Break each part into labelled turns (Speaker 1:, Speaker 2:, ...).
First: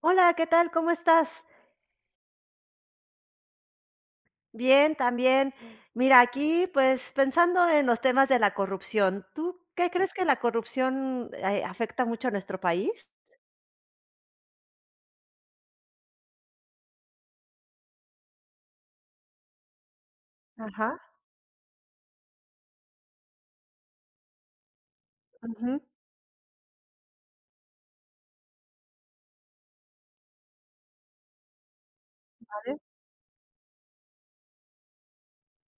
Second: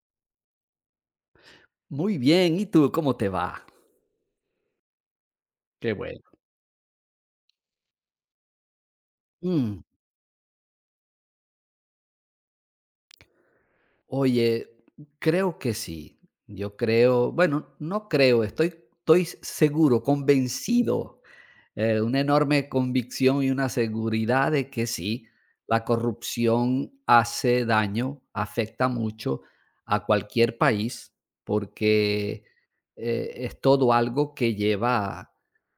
Speaker 1: Hola, ¿qué tal? ¿Cómo estás?
Speaker 2: Muy bien, ¿y tú cómo te va?
Speaker 1: Bien, también.
Speaker 2: Qué bueno.
Speaker 1: Mira, aquí, pues, pensando en los temas de la corrupción, ¿tú
Speaker 2: Mm,
Speaker 1: qué crees que la corrupción, afecta mucho a nuestro país?
Speaker 2: oye, creo que sí. Yo creo, bueno, no creo, estoy seguro,
Speaker 1: Ajá,
Speaker 2: convencido una enorme convicción y una seguridad de que sí,
Speaker 1: ujú,
Speaker 2: la corrupción hace daño, afecta mucho a cualquier país, porque
Speaker 1: ¿sabes?
Speaker 2: es todo algo que lleva a,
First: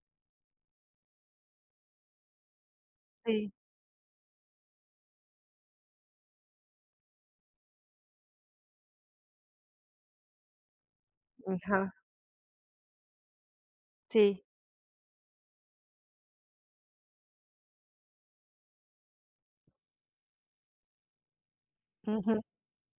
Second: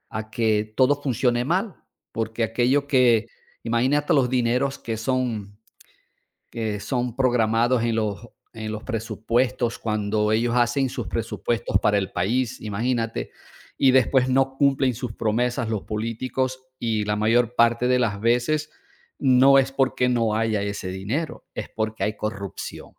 Speaker 2: a que todo funcione mal, porque aquello que,
Speaker 1: Sí,
Speaker 2: imagínate los dineros que son programados en los presupuestos, cuando ellos hacen sus presupuestos
Speaker 1: ajá,
Speaker 2: para el país, imagínate, y después
Speaker 1: sí,
Speaker 2: no cumplen sus promesas los políticos y la mayor parte de las veces no es porque no haya ese dinero, es porque hay
Speaker 1: ujú,
Speaker 2: corrupción.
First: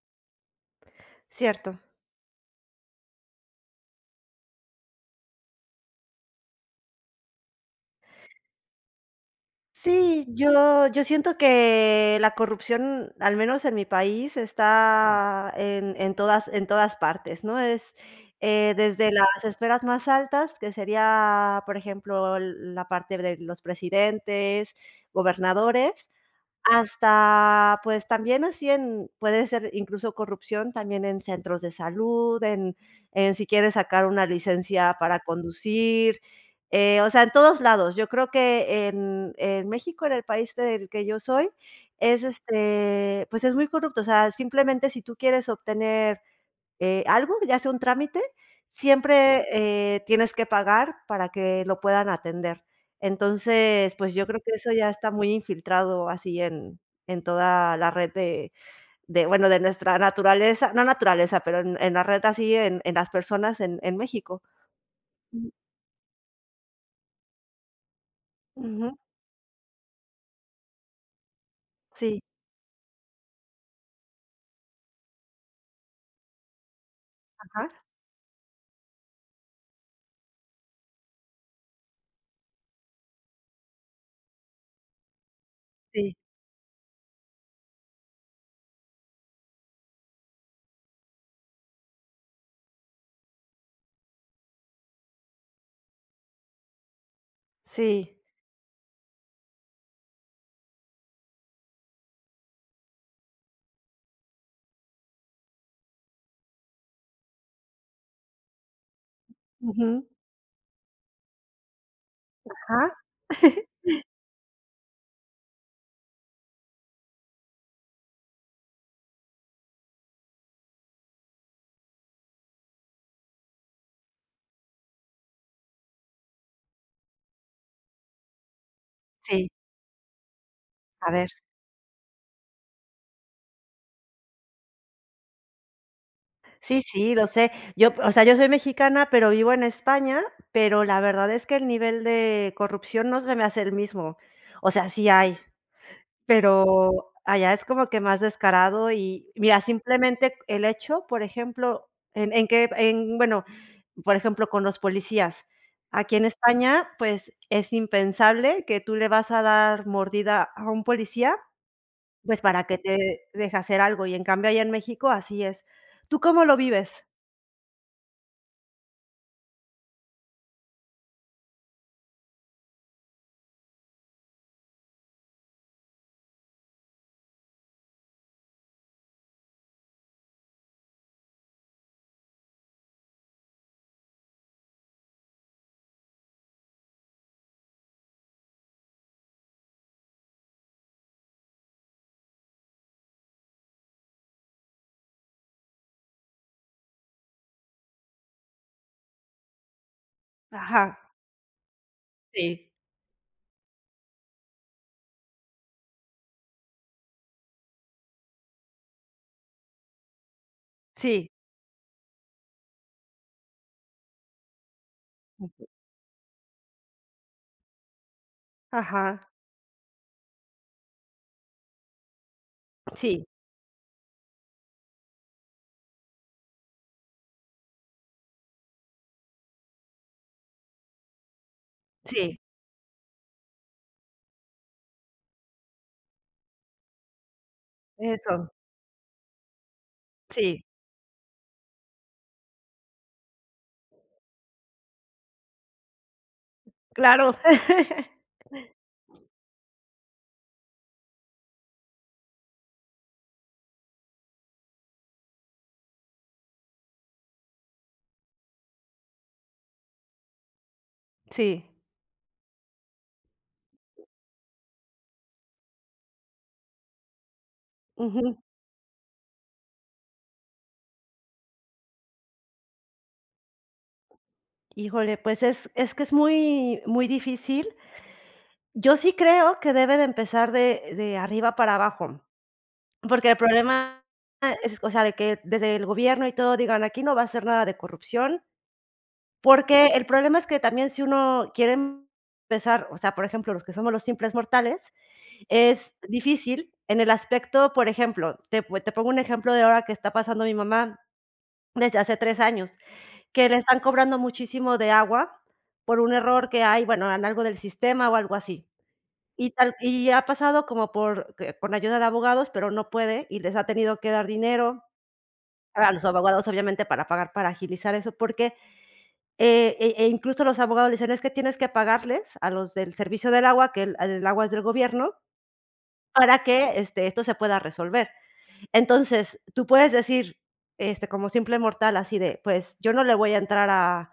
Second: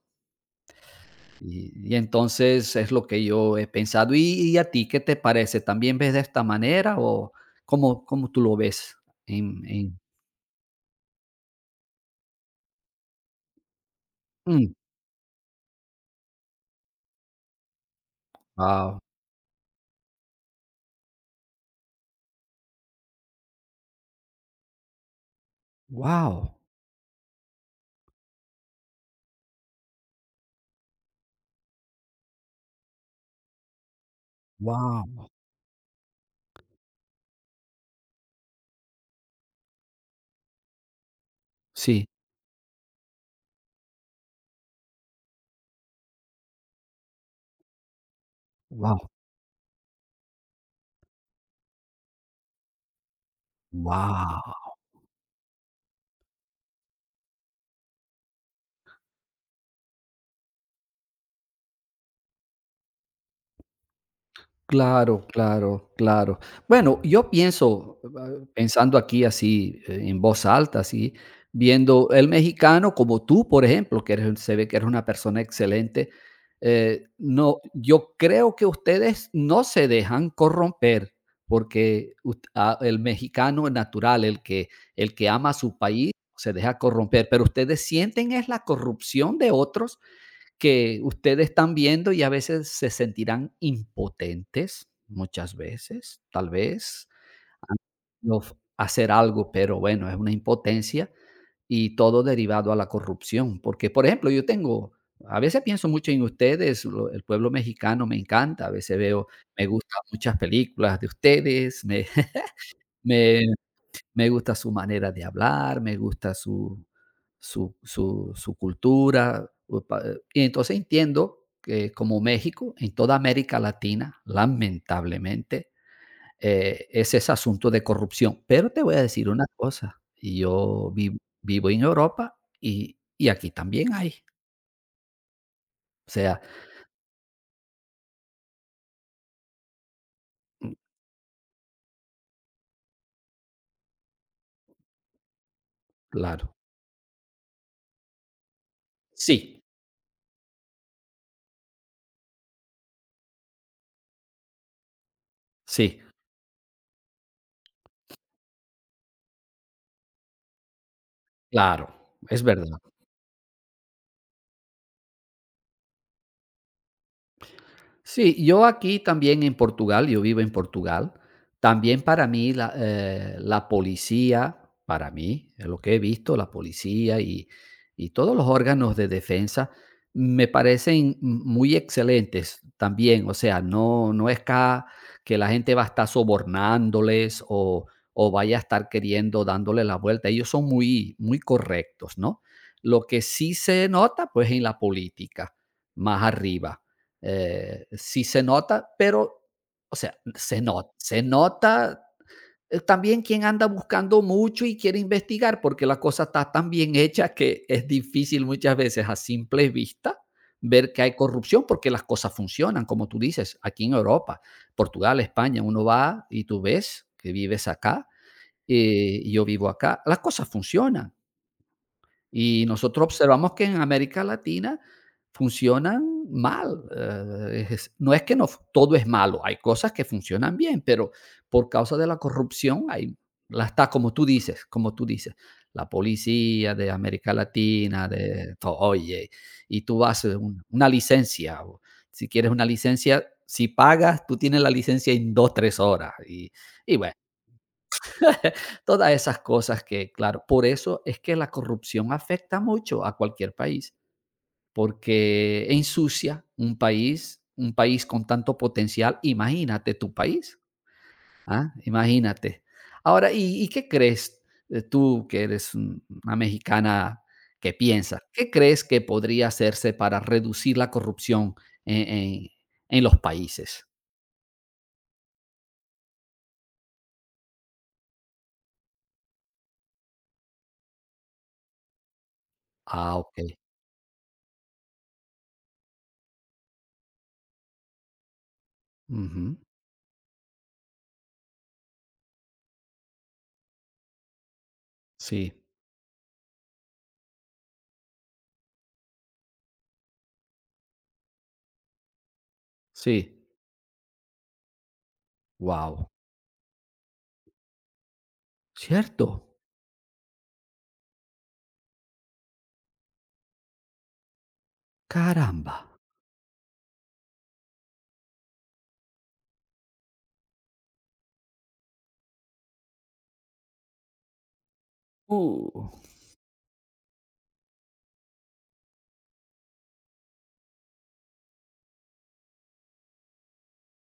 Speaker 2: Y,
Speaker 1: cierto.
Speaker 2: y entonces es lo que yo he pensado. Y a ti qué te parece? ¿También ves de esta manera o cómo tú lo ves? En, en-
Speaker 1: Sí, yo siento que la corrupción, al menos en mi país,
Speaker 2: Mm,
Speaker 1: está en todas partes, ¿no?
Speaker 2: wow,
Speaker 1: Desde las esferas más altas, que sería, por ejemplo, la parte de los presidentes, gobernadores,
Speaker 2: wow,
Speaker 1: hasta, pues, también así en puede ser incluso corrupción también en centros de salud, en si quieres sacar una licencia para
Speaker 2: wow,
Speaker 1: conducir, o sea, en todos lados. Yo creo que en México, en el país del que yo soy,
Speaker 2: sí,
Speaker 1: este, pues, es muy corrupto. O sea, simplemente si tú quieres obtener algo, ya sea un trámite,
Speaker 2: wow,
Speaker 1: siempre, tienes que pagar para que lo puedan atender. Entonces, pues, yo creo que
Speaker 2: wow.
Speaker 1: eso ya está muy infiltrado así en toda la red de, bueno, de nuestra naturaleza, no naturaleza, pero en la red así, en las personas en México.
Speaker 2: Claro,
Speaker 1: Mm,
Speaker 2: claro, claro. Bueno, yo pienso,
Speaker 1: ujú,
Speaker 2: pensando aquí así, en voz alta, así, viendo
Speaker 1: sí,
Speaker 2: el mexicano como tú, por ejemplo, que eres, se ve que eres una persona excelente, no,
Speaker 1: ajá,
Speaker 2: yo creo que ustedes no se dejan corromper, porque el mexicano natural, el que ama a su país,
Speaker 1: sí,
Speaker 2: se deja corromper, pero ustedes sienten es la corrupción de otros que ustedes están viendo y a veces se sentirán impotentes, muchas veces, tal vez,
Speaker 1: sí,
Speaker 2: no f- hacer algo, pero bueno, es una impotencia y todo derivado a la corrupción. Porque, por ejemplo, yo tengo, a veces pienso mucho en ustedes, el pueblo mexicano me encanta, a veces veo, me gustan
Speaker 1: ujú,
Speaker 2: muchas películas de ustedes, me,
Speaker 1: ajá,
Speaker 2: me gusta su manera de hablar, me gusta su cultura. Y entonces entiendo que como México, en toda América Latina, lamentablemente, es ese asunto de corrupción. Pero te voy a decir una
Speaker 1: sí,
Speaker 2: cosa, y yo
Speaker 1: a ver.
Speaker 2: vivo en Europa y aquí también hay. O sea,
Speaker 1: Sí, sí, lo sé. O sea, yo soy mexicana, pero vivo en España,
Speaker 2: mm,
Speaker 1: pero la verdad es que el nivel de corrupción no se me hace el mismo. O sea, sí hay,
Speaker 2: claro,
Speaker 1: pero allá es como que más descarado y mira,
Speaker 2: sí,
Speaker 1: simplemente el hecho, por ejemplo, en que en bueno, por ejemplo, con los policías.
Speaker 2: sí,
Speaker 1: Aquí en España, pues, es impensable que tú le vas a dar mordida a un policía,
Speaker 2: claro,
Speaker 1: pues,
Speaker 2: es
Speaker 1: para que
Speaker 2: verdad.
Speaker 1: te deje hacer algo, y en cambio allá en México así es. ¿Tú cómo lo vives?
Speaker 2: Sí, yo aquí también en Portugal, yo vivo en Portugal, también para mí la, la policía, para mí, es lo que he visto, la policía y todos los órganos de defensa me parecen muy excelentes también, o sea, no, que la gente va a estar sobornándoles o vaya a estar queriendo dándole la vuelta, ellos son muy, muy correctos, ¿no? Lo que sí se nota, pues en la política, más arriba sí se nota, pero, o sea,
Speaker 1: Ajá,
Speaker 2: se nota
Speaker 1: sí,
Speaker 2: también quien anda buscando mucho y quiere investigar, porque la cosa está tan bien hecha que es difícil muchas veces a simple vista ver que hay
Speaker 1: sí,
Speaker 2: corrupción, porque las cosas funcionan, como tú dices, aquí en Europa, Portugal, España, uno va y tú ves que vives acá,
Speaker 1: ajá,
Speaker 2: y yo vivo acá, las cosas funcionan. Y nosotros
Speaker 1: sí,
Speaker 2: observamos que en América Latina funcionan mal. No es que no, todo es malo, hay cosas que funcionan bien, pero por causa de la
Speaker 1: sí,
Speaker 2: corrupción, hay, la está, como tú dices, la policía de América Latina,
Speaker 1: eso,
Speaker 2: oye, y tú vas
Speaker 1: sí,
Speaker 2: una licencia, o si quieres una licencia, si pagas, tú tienes la licencia en dos, tres horas. Y bueno,
Speaker 1: claro.
Speaker 2: todas esas cosas que, claro, por eso es que la corrupción afecta mucho a cualquier país, porque ensucia un país con tanto potencial. Imagínate tu país,
Speaker 1: Sí,
Speaker 2: ¿ah? Imagínate. Ahora, y qué crees tú que eres una mexicana que piensa?
Speaker 1: ujú.
Speaker 2: ¿Qué crees que podría hacerse para reducir la corrupción en, en- en los países?
Speaker 1: Híjole, pues es que es muy muy difícil. Yo sí creo que debe de empezar de arriba para abajo,
Speaker 2: Ah,
Speaker 1: porque el
Speaker 2: ok.
Speaker 1: problema es, o sea, de que desde el gobierno y todo digan: "Aquí no va a ser nada de corrupción",
Speaker 2: Ujú.
Speaker 1: porque el problema es que también si uno quiere empezar, o sea, por ejemplo, los que somos los simples mortales.
Speaker 2: Sí,
Speaker 1: Es difícil en el aspecto, por ejemplo, te pongo un ejemplo de ahora que está pasando mi mamá desde hace 3 años,
Speaker 2: sí.
Speaker 1: que le están cobrando muchísimo de agua por
Speaker 2: Wow.
Speaker 1: un error que hay, bueno, en algo del sistema o algo así. Y
Speaker 2: Cierto.
Speaker 1: tal y ha pasado como por que con ayuda de abogados, pero no puede y les ha tenido que dar dinero
Speaker 2: Caramba.
Speaker 1: a los abogados, obviamente, para pagar, para agilizar eso, porque, e incluso los abogados le dicen: "Es que tienes que pagarles a los del servicio del agua, que el agua es del gobierno,
Speaker 2: Uh,
Speaker 1: para que, este, esto se pueda resolver". Entonces, tú puedes decir, este, como simple mortal, así de, pues yo no le voy a entrar a,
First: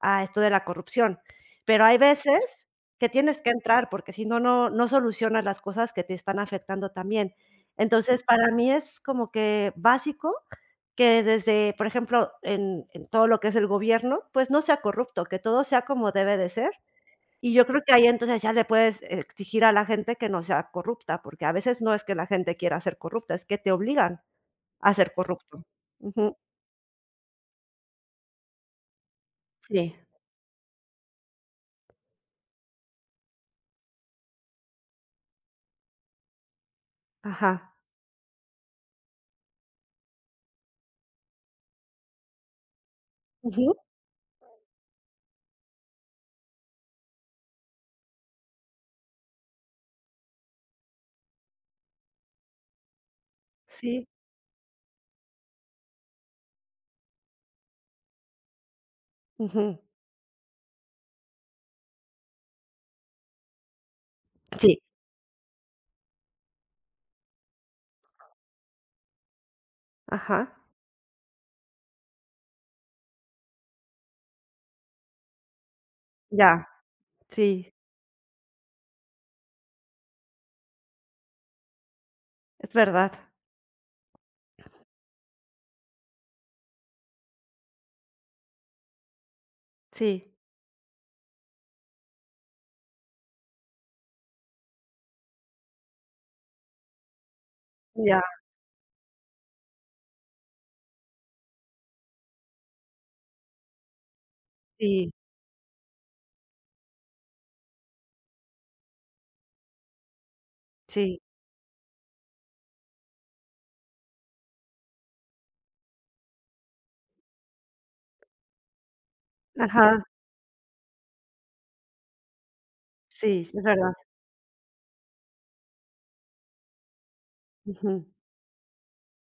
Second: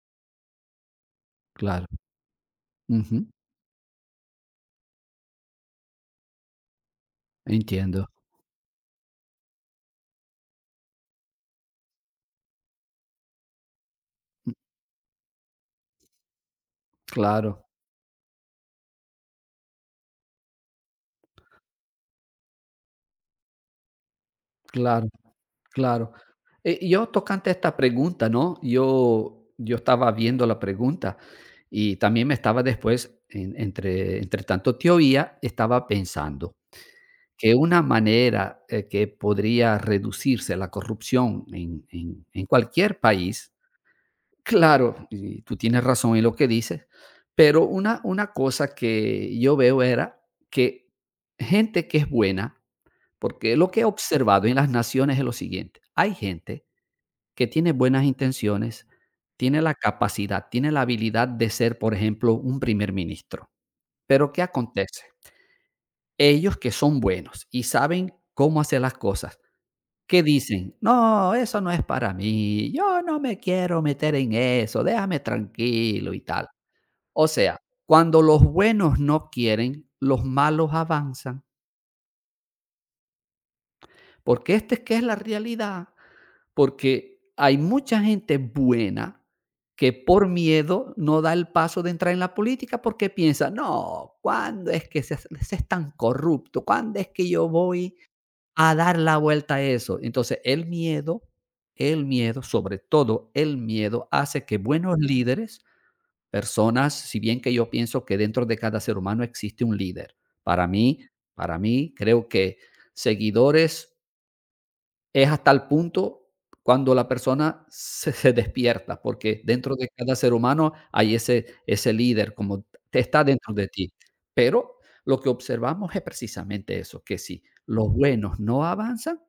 Speaker 1: a esto de la corrupción, pero
Speaker 2: claro.
Speaker 1: hay veces que
Speaker 2: Ujú,
Speaker 1: tienes que entrar porque si no, no solucionas las cosas que te están afectando también.
Speaker 2: entiendo.
Speaker 1: Entonces, para mí es como que básico que desde, por ejemplo, en todo lo que es el gobierno, pues no sea corrupto, que todo sea como debe de ser. Y yo
Speaker 2: Claro,
Speaker 1: creo que ahí entonces ya le puedes exigir a la gente que no sea corrupta, porque a veces no es que la gente quiera ser corrupta, es que te obligan. A
Speaker 2: claro,
Speaker 1: ser corrupto.
Speaker 2: claro.
Speaker 1: Ujú,
Speaker 2: Yo tocante a esta pregunta, ¿no? Yo
Speaker 1: sí,
Speaker 2: estaba viendo la pregunta y también me estaba después, entre, entre tanto te oía, estaba pensando que
Speaker 1: ajá.
Speaker 2: una manera que podría reducirse la corrupción en en cualquier país.
Speaker 1: Ujú,
Speaker 2: Claro, y tú tienes razón en lo que dices, pero una cosa que yo veo era que gente que es buena, porque lo que he
Speaker 1: sí,
Speaker 2: observado en las naciones es lo siguiente, hay gente que tiene buenas intenciones, tiene la
Speaker 1: ujú,
Speaker 2: capacidad, tiene la habilidad de ser, por ejemplo, un primer ministro, pero ¿qué
Speaker 1: sí,
Speaker 2: acontece? Ellos que son buenos y saben cómo hacer las cosas, ¿que
Speaker 1: ajá,
Speaker 2: dicen? No, eso no es para mí, yo no me quiero meter en eso, déjame tranquilo y tal.
Speaker 1: ya,
Speaker 2: O sea,
Speaker 1: sí,
Speaker 2: cuando los buenos no quieren, los malos avanzan,
Speaker 1: es verdad,
Speaker 2: porque esta es que es la realidad, porque hay mucha gente buena que por
Speaker 1: sí,
Speaker 2: miedo no da el paso de entrar en la política porque piensa, no, ¿cuándo es que se es tan corrupto? ¿Cuándo es que yo voy
Speaker 1: ya,
Speaker 2: a dar la vuelta a eso? Entonces, el miedo, sobre todo el miedo, hace que buenos
Speaker 1: sí,
Speaker 2: líderes personas, si bien que yo pienso que dentro de cada ser humano existe un líder. Para mí,
Speaker 1: sí,
Speaker 2: para mí, creo que seguidores es hasta el punto cuando la persona se despierta, porque dentro de
Speaker 1: ajá,
Speaker 2: cada ser humano hay ese, ese líder, como te está
Speaker 1: sí,
Speaker 2: dentro
Speaker 1: es
Speaker 2: de ti.
Speaker 1: verdad,
Speaker 2: Pero lo que observamos es precisamente eso, que si los
Speaker 1: ujú.
Speaker 2: buenos no avanzan,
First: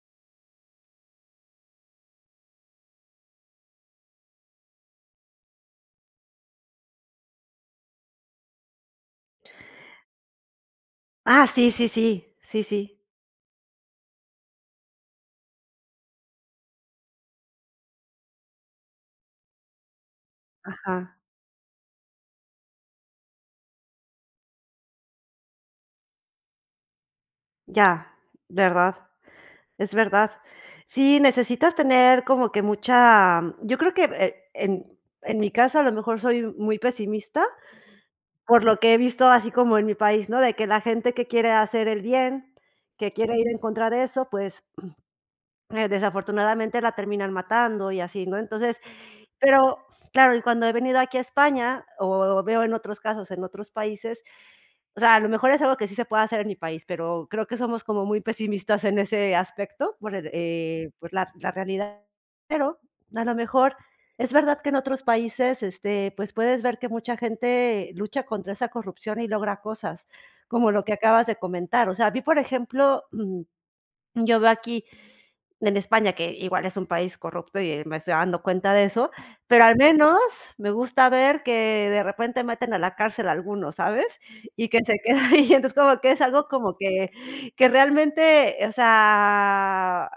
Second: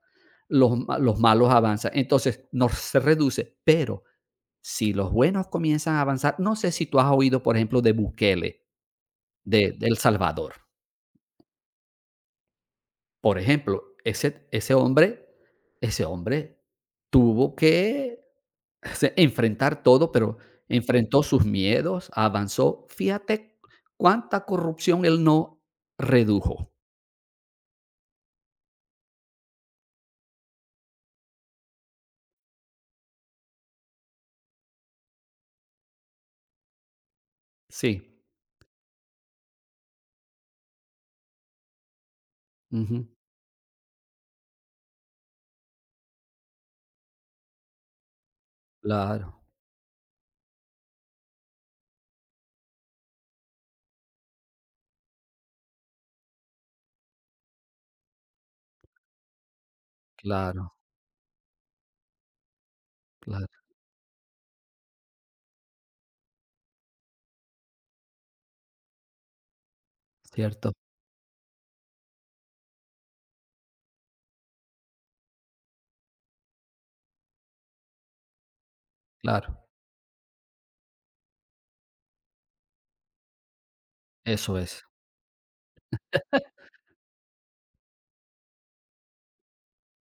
Speaker 2: los malos avanzan. Entonces, nos se reduce, pero si los buenos comienzan a avanzar, no sé si tú has oído, por ejemplo, de Bukele, de El Salvador.
Speaker 1: Ah, sí, sí, sí, sí, sí,
Speaker 2: Por ejemplo, ese, ese hombre tuvo que enfrentar todo, pero
Speaker 1: ajá,
Speaker 2: enfrentó sus miedos, avanzó. Fíjate cuánta corrupción él no redujo.
Speaker 1: ya, verdad, es verdad. Sí, necesitas tener como que mucha yo creo que, en mi caso, a lo mejor soy muy pesimista.
Speaker 2: Sí.
Speaker 1: Por lo que he visto así como en mi país, ¿no? De que la gente que quiere hacer el bien,
Speaker 2: Ujú.
Speaker 1: que quiere ir en contra de eso, pues, desafortunadamente la terminan matando y así, ¿no? Entonces,
Speaker 2: Claro,
Speaker 1: pero claro, y cuando he venido aquí a España, o veo en otros casos en otros países, o sea, a lo mejor es algo que sí se puede hacer en mi país, pero creo que somos como muy pesimistas en ese aspecto por el,
Speaker 2: claro,
Speaker 1: eh, por la la realidad, pero a lo
Speaker 2: claro.
Speaker 1: mejor es verdad que en otros países, este, pues, puedes ver que mucha gente lucha contra esa corrupción y logra cosas, como
Speaker 2: Cierto,
Speaker 1: lo que acabas de comentar. O sea, a mí, por ejemplo, yo veo aquí en España, que igual es un país corrupto y me estoy dando cuenta de eso,
Speaker 2: claro.
Speaker 1: pero al menos me gusta ver que de repente meten a la cárcel a algunos, ¿sabes?
Speaker 2: Eso
Speaker 1: Y
Speaker 2: es.
Speaker 1: que se queda ahí, entonces como que es algo como que realmente, o sea,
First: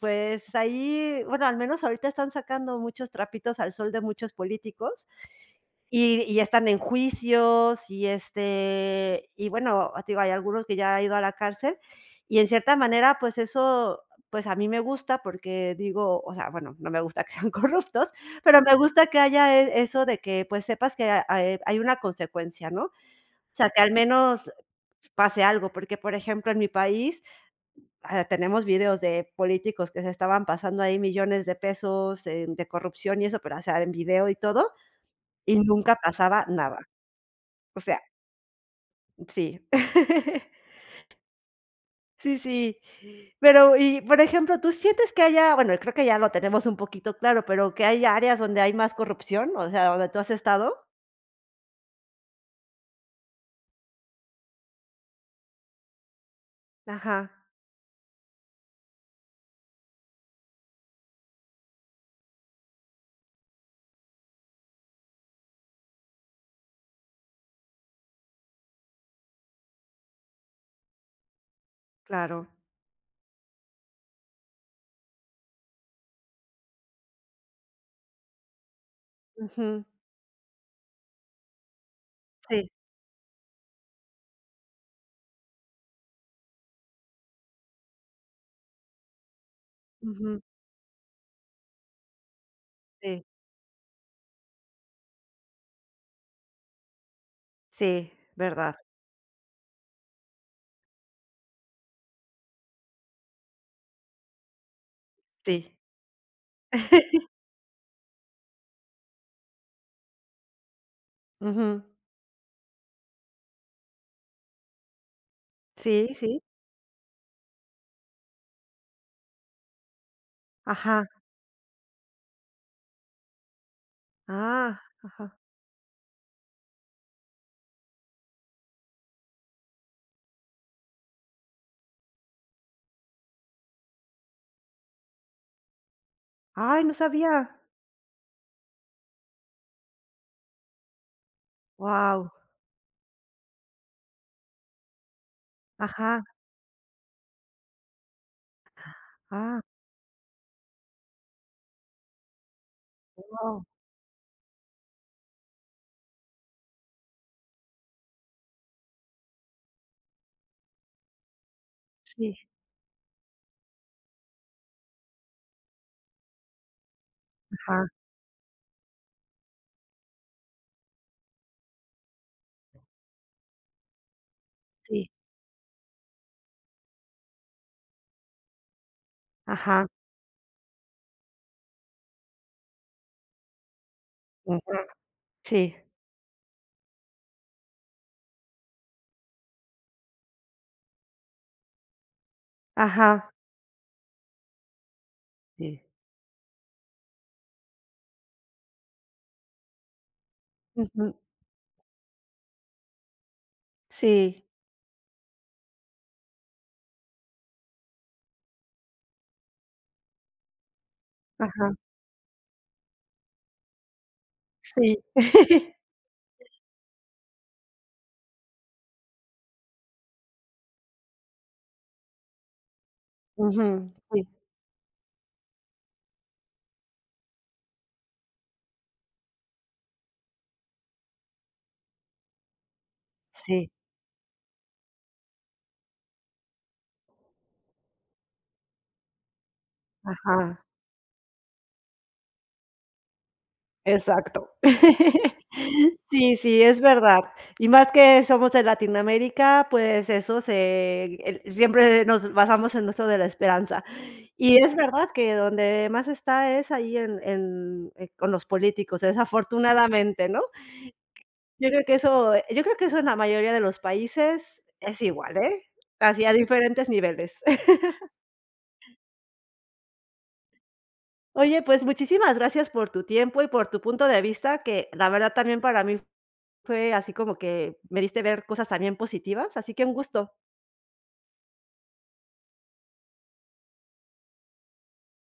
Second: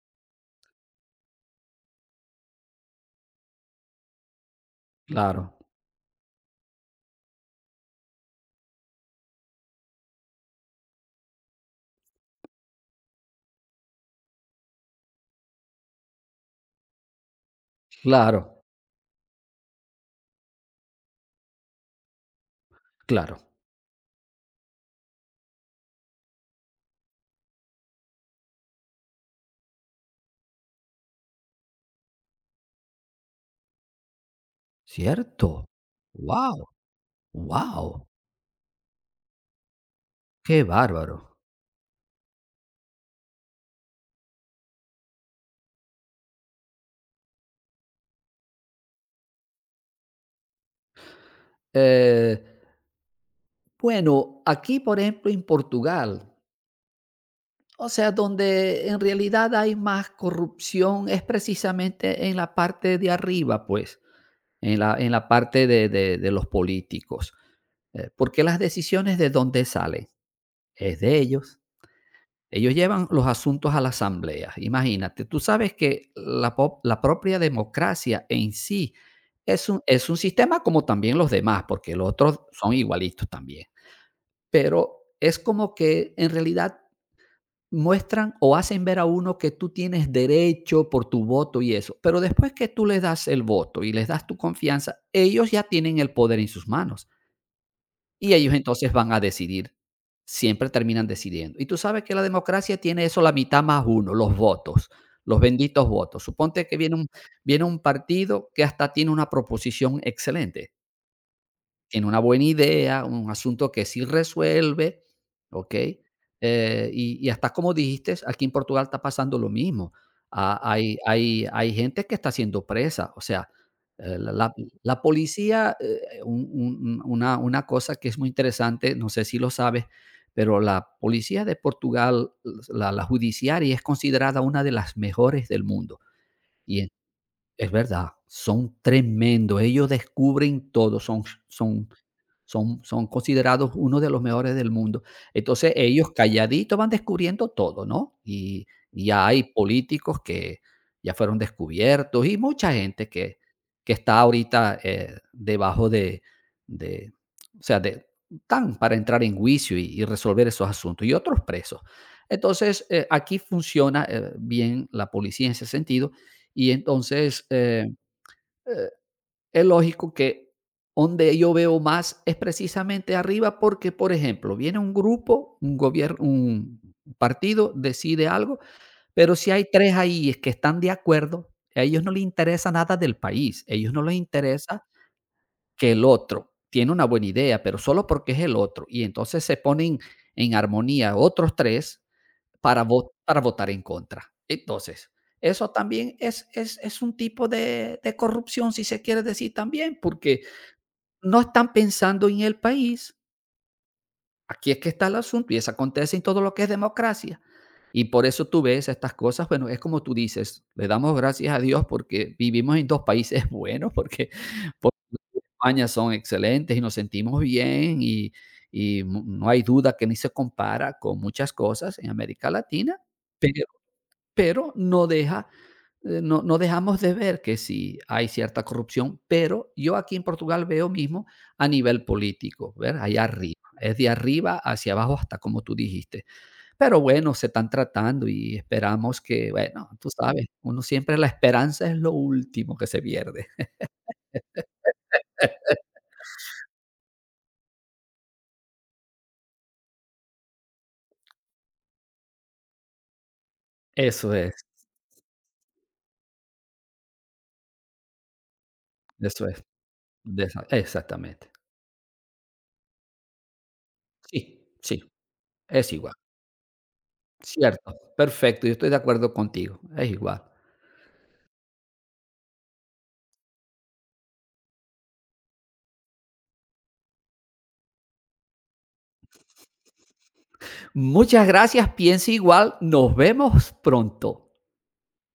Speaker 1: pues ahí, bueno, al menos ahorita están sacando muchos trapitos al sol de muchos políticos,
Speaker 2: Claro,
Speaker 1: y están en juicios y, este, y bueno, te digo, hay algunos que ya han ido a la cárcel y en cierta manera, pues eso, pues a mí me gusta porque digo, o sea, bueno, no me gusta que sean corruptos,
Speaker 2: claro,
Speaker 1: pero me gusta que haya eso de que, pues, sepas que ha hay hay una consecuencia, ¿no? O
Speaker 2: claro.
Speaker 1: sea, que al menos pase algo, porque, por ejemplo, en mi país, tenemos videos de políticos que se estaban pasando ahí millones de pesos en de corrupción y eso, pero, o sea, en video y todo, y
Speaker 2: Cierto.
Speaker 1: nunca pasaba
Speaker 2: Wow,
Speaker 1: nada. O sea,
Speaker 2: wow.
Speaker 1: sí.
Speaker 2: Qué bárbaro.
Speaker 1: Sí, sí. Pero, y, por ejemplo, ¿tú sientes que haya? Bueno, creo que ya lo tenemos un poquito claro, pero, ¿que hay áreas donde hay más corrupción? O sea, ¿donde tú has estado?
Speaker 2: Eh, bueno, aquí, por ejemplo, en Portugal,
Speaker 1: Ajá,
Speaker 2: o sea, donde en realidad hay más corrupción es precisamente en la parte de arriba, pues, en la parte de los políticos. Porque las decisiones de dónde salen es de ellos.
Speaker 1: claro.
Speaker 2: Ellos llevan los asuntos a la asamblea. Imagínate, tú sabes que la, la propia democracia en sí
Speaker 1: Ujú,
Speaker 2: es un sistema como también los demás, porque los otros
Speaker 1: sí,
Speaker 2: son igualitos también. Pero es como que en realidad muestran o hacen ver a uno que tú tienes
Speaker 1: ujú,
Speaker 2: derecho por tu voto y eso. Pero después que tú les
Speaker 1: sí,
Speaker 2: das el voto y les das tu confianza, ellos ya tienen el poder en sus manos
Speaker 1: sí,
Speaker 2: y ellos
Speaker 1: verdad,
Speaker 2: entonces van a decidir. Siempre terminan decidiendo. Y tú sabes que la democracia tiene eso, la mitad más uno, los votos, los
Speaker 1: sí.
Speaker 2: benditos votos. Suponte que viene un partido que hasta tiene una proposición excelente,
Speaker 1: Ujú,
Speaker 2: tiene una buena idea, un asunto que sí resuelve, ¿okey?
Speaker 1: sí, sí,
Speaker 2: Y hasta como dijiste, aquí en Portugal está pasando lo mismo. Ah,
Speaker 1: ajá,
Speaker 2: hay gente que está siendo presa, o sea, eh, la la
Speaker 1: ah,
Speaker 2: la
Speaker 1: ajá.
Speaker 2: policía, un una cosa que es muy interesante, no sé si lo sabes, pero la policía de Portugal, la judiciaria es considerada una de las mejores del mundo, y
Speaker 1: Ay, no sabía.
Speaker 2: es verdad, son tremendo, ellos descubren todo,
Speaker 1: Wow.
Speaker 2: son considerados uno de los mejores del mundo. Entonces, ellos
Speaker 1: Ajá,
Speaker 2: calladitos van descubriendo todo, ¿no? Y ya hay
Speaker 1: ah,
Speaker 2: políticos que ya fueron descubiertos y mucha gente que
Speaker 1: wow.
Speaker 2: que está ahorita, debajo de, o sea, de están para entrar en juicio y resolver esos asuntos, y otros presos.
Speaker 1: Sí,
Speaker 2: Entonces, aquí funciona, bien la policía en ese sentido, y entonces,
Speaker 1: ajá,
Speaker 2: eh es lógico que donde yo veo más es precisamente arriba porque, por ejemplo, viene un
Speaker 1: sí,
Speaker 2: grupo, un gobierno, un partido, decide algo, pero si hay
Speaker 1: ajá,
Speaker 2: tres ahí es que están de acuerdo, a ellos no les interesa nada del país, a ellos no les
Speaker 1: ujú,
Speaker 2: interesa
Speaker 1: sí,
Speaker 2: que el otro tiene una buena idea, pero solo porque es el otro. Y entonces se ponen en armonía otros tres para,
Speaker 1: ajá,
Speaker 2: para votar en contra. Entonces, eso
Speaker 1: sí.
Speaker 2: también es un tipo de corrupción, si se quiere decir también, porque
Speaker 1: Ujú.
Speaker 2: no están pensando en el país.
Speaker 1: Sí,
Speaker 2: Aquí es que está el asunto y eso acontece en todo lo que es democracia. Y por eso tú ves estas cosas, bueno, es como tú dices, le damos gracias a
Speaker 1: ajá,
Speaker 2: Dios porque vivimos en dos países buenos, porque,
Speaker 1: sí.
Speaker 2: porque España son excelentes y nos sentimos bien y no hay duda que ni se compara con muchas cosas en América Latina, pero,
Speaker 1: Ujú, sí,
Speaker 2: pero no deja no dejamos de ver que sí hay cierta corrupción, pero yo aquí en Portugal veo mismo a nivel político, ¿ver? Allá arriba.
Speaker 1: sí,
Speaker 2: Es de arriba hacia abajo hasta como tú dijiste. Pero bueno, se están tratando y esperamos que, bueno, tú sabes,
Speaker 1: ajá,
Speaker 2: uno siempre la esperanza es lo último que se pierde.
Speaker 1: exacto. Sí, sí, es verdad. Y más que somos de Latinoamérica, pues eso se el siempre nos basamos en eso de la esperanza.
Speaker 2: Eso es,
Speaker 1: Y es verdad que donde más está es ahí con los políticos,
Speaker 2: eso es,
Speaker 1: desafortunadamente, ¿no?
Speaker 2: exactamente.
Speaker 1: Yo creo que eso en la mayoría de los
Speaker 2: Sí,
Speaker 1: países
Speaker 2: sí,
Speaker 1: es igual, ¿eh?
Speaker 2: es igual.
Speaker 1: Así a diferentes niveles.
Speaker 2: Cierto, perfecto, yo estoy de acuerdo contigo, es igual.
Speaker 1: Oye, pues muchísimas gracias por tu tiempo y por tu punto de vista, que la verdad también para mí fue así como que me diste ver cosas también positivas, así que un gusto.
Speaker 2: Muchas gracias, piensa igual, nos vemos pronto.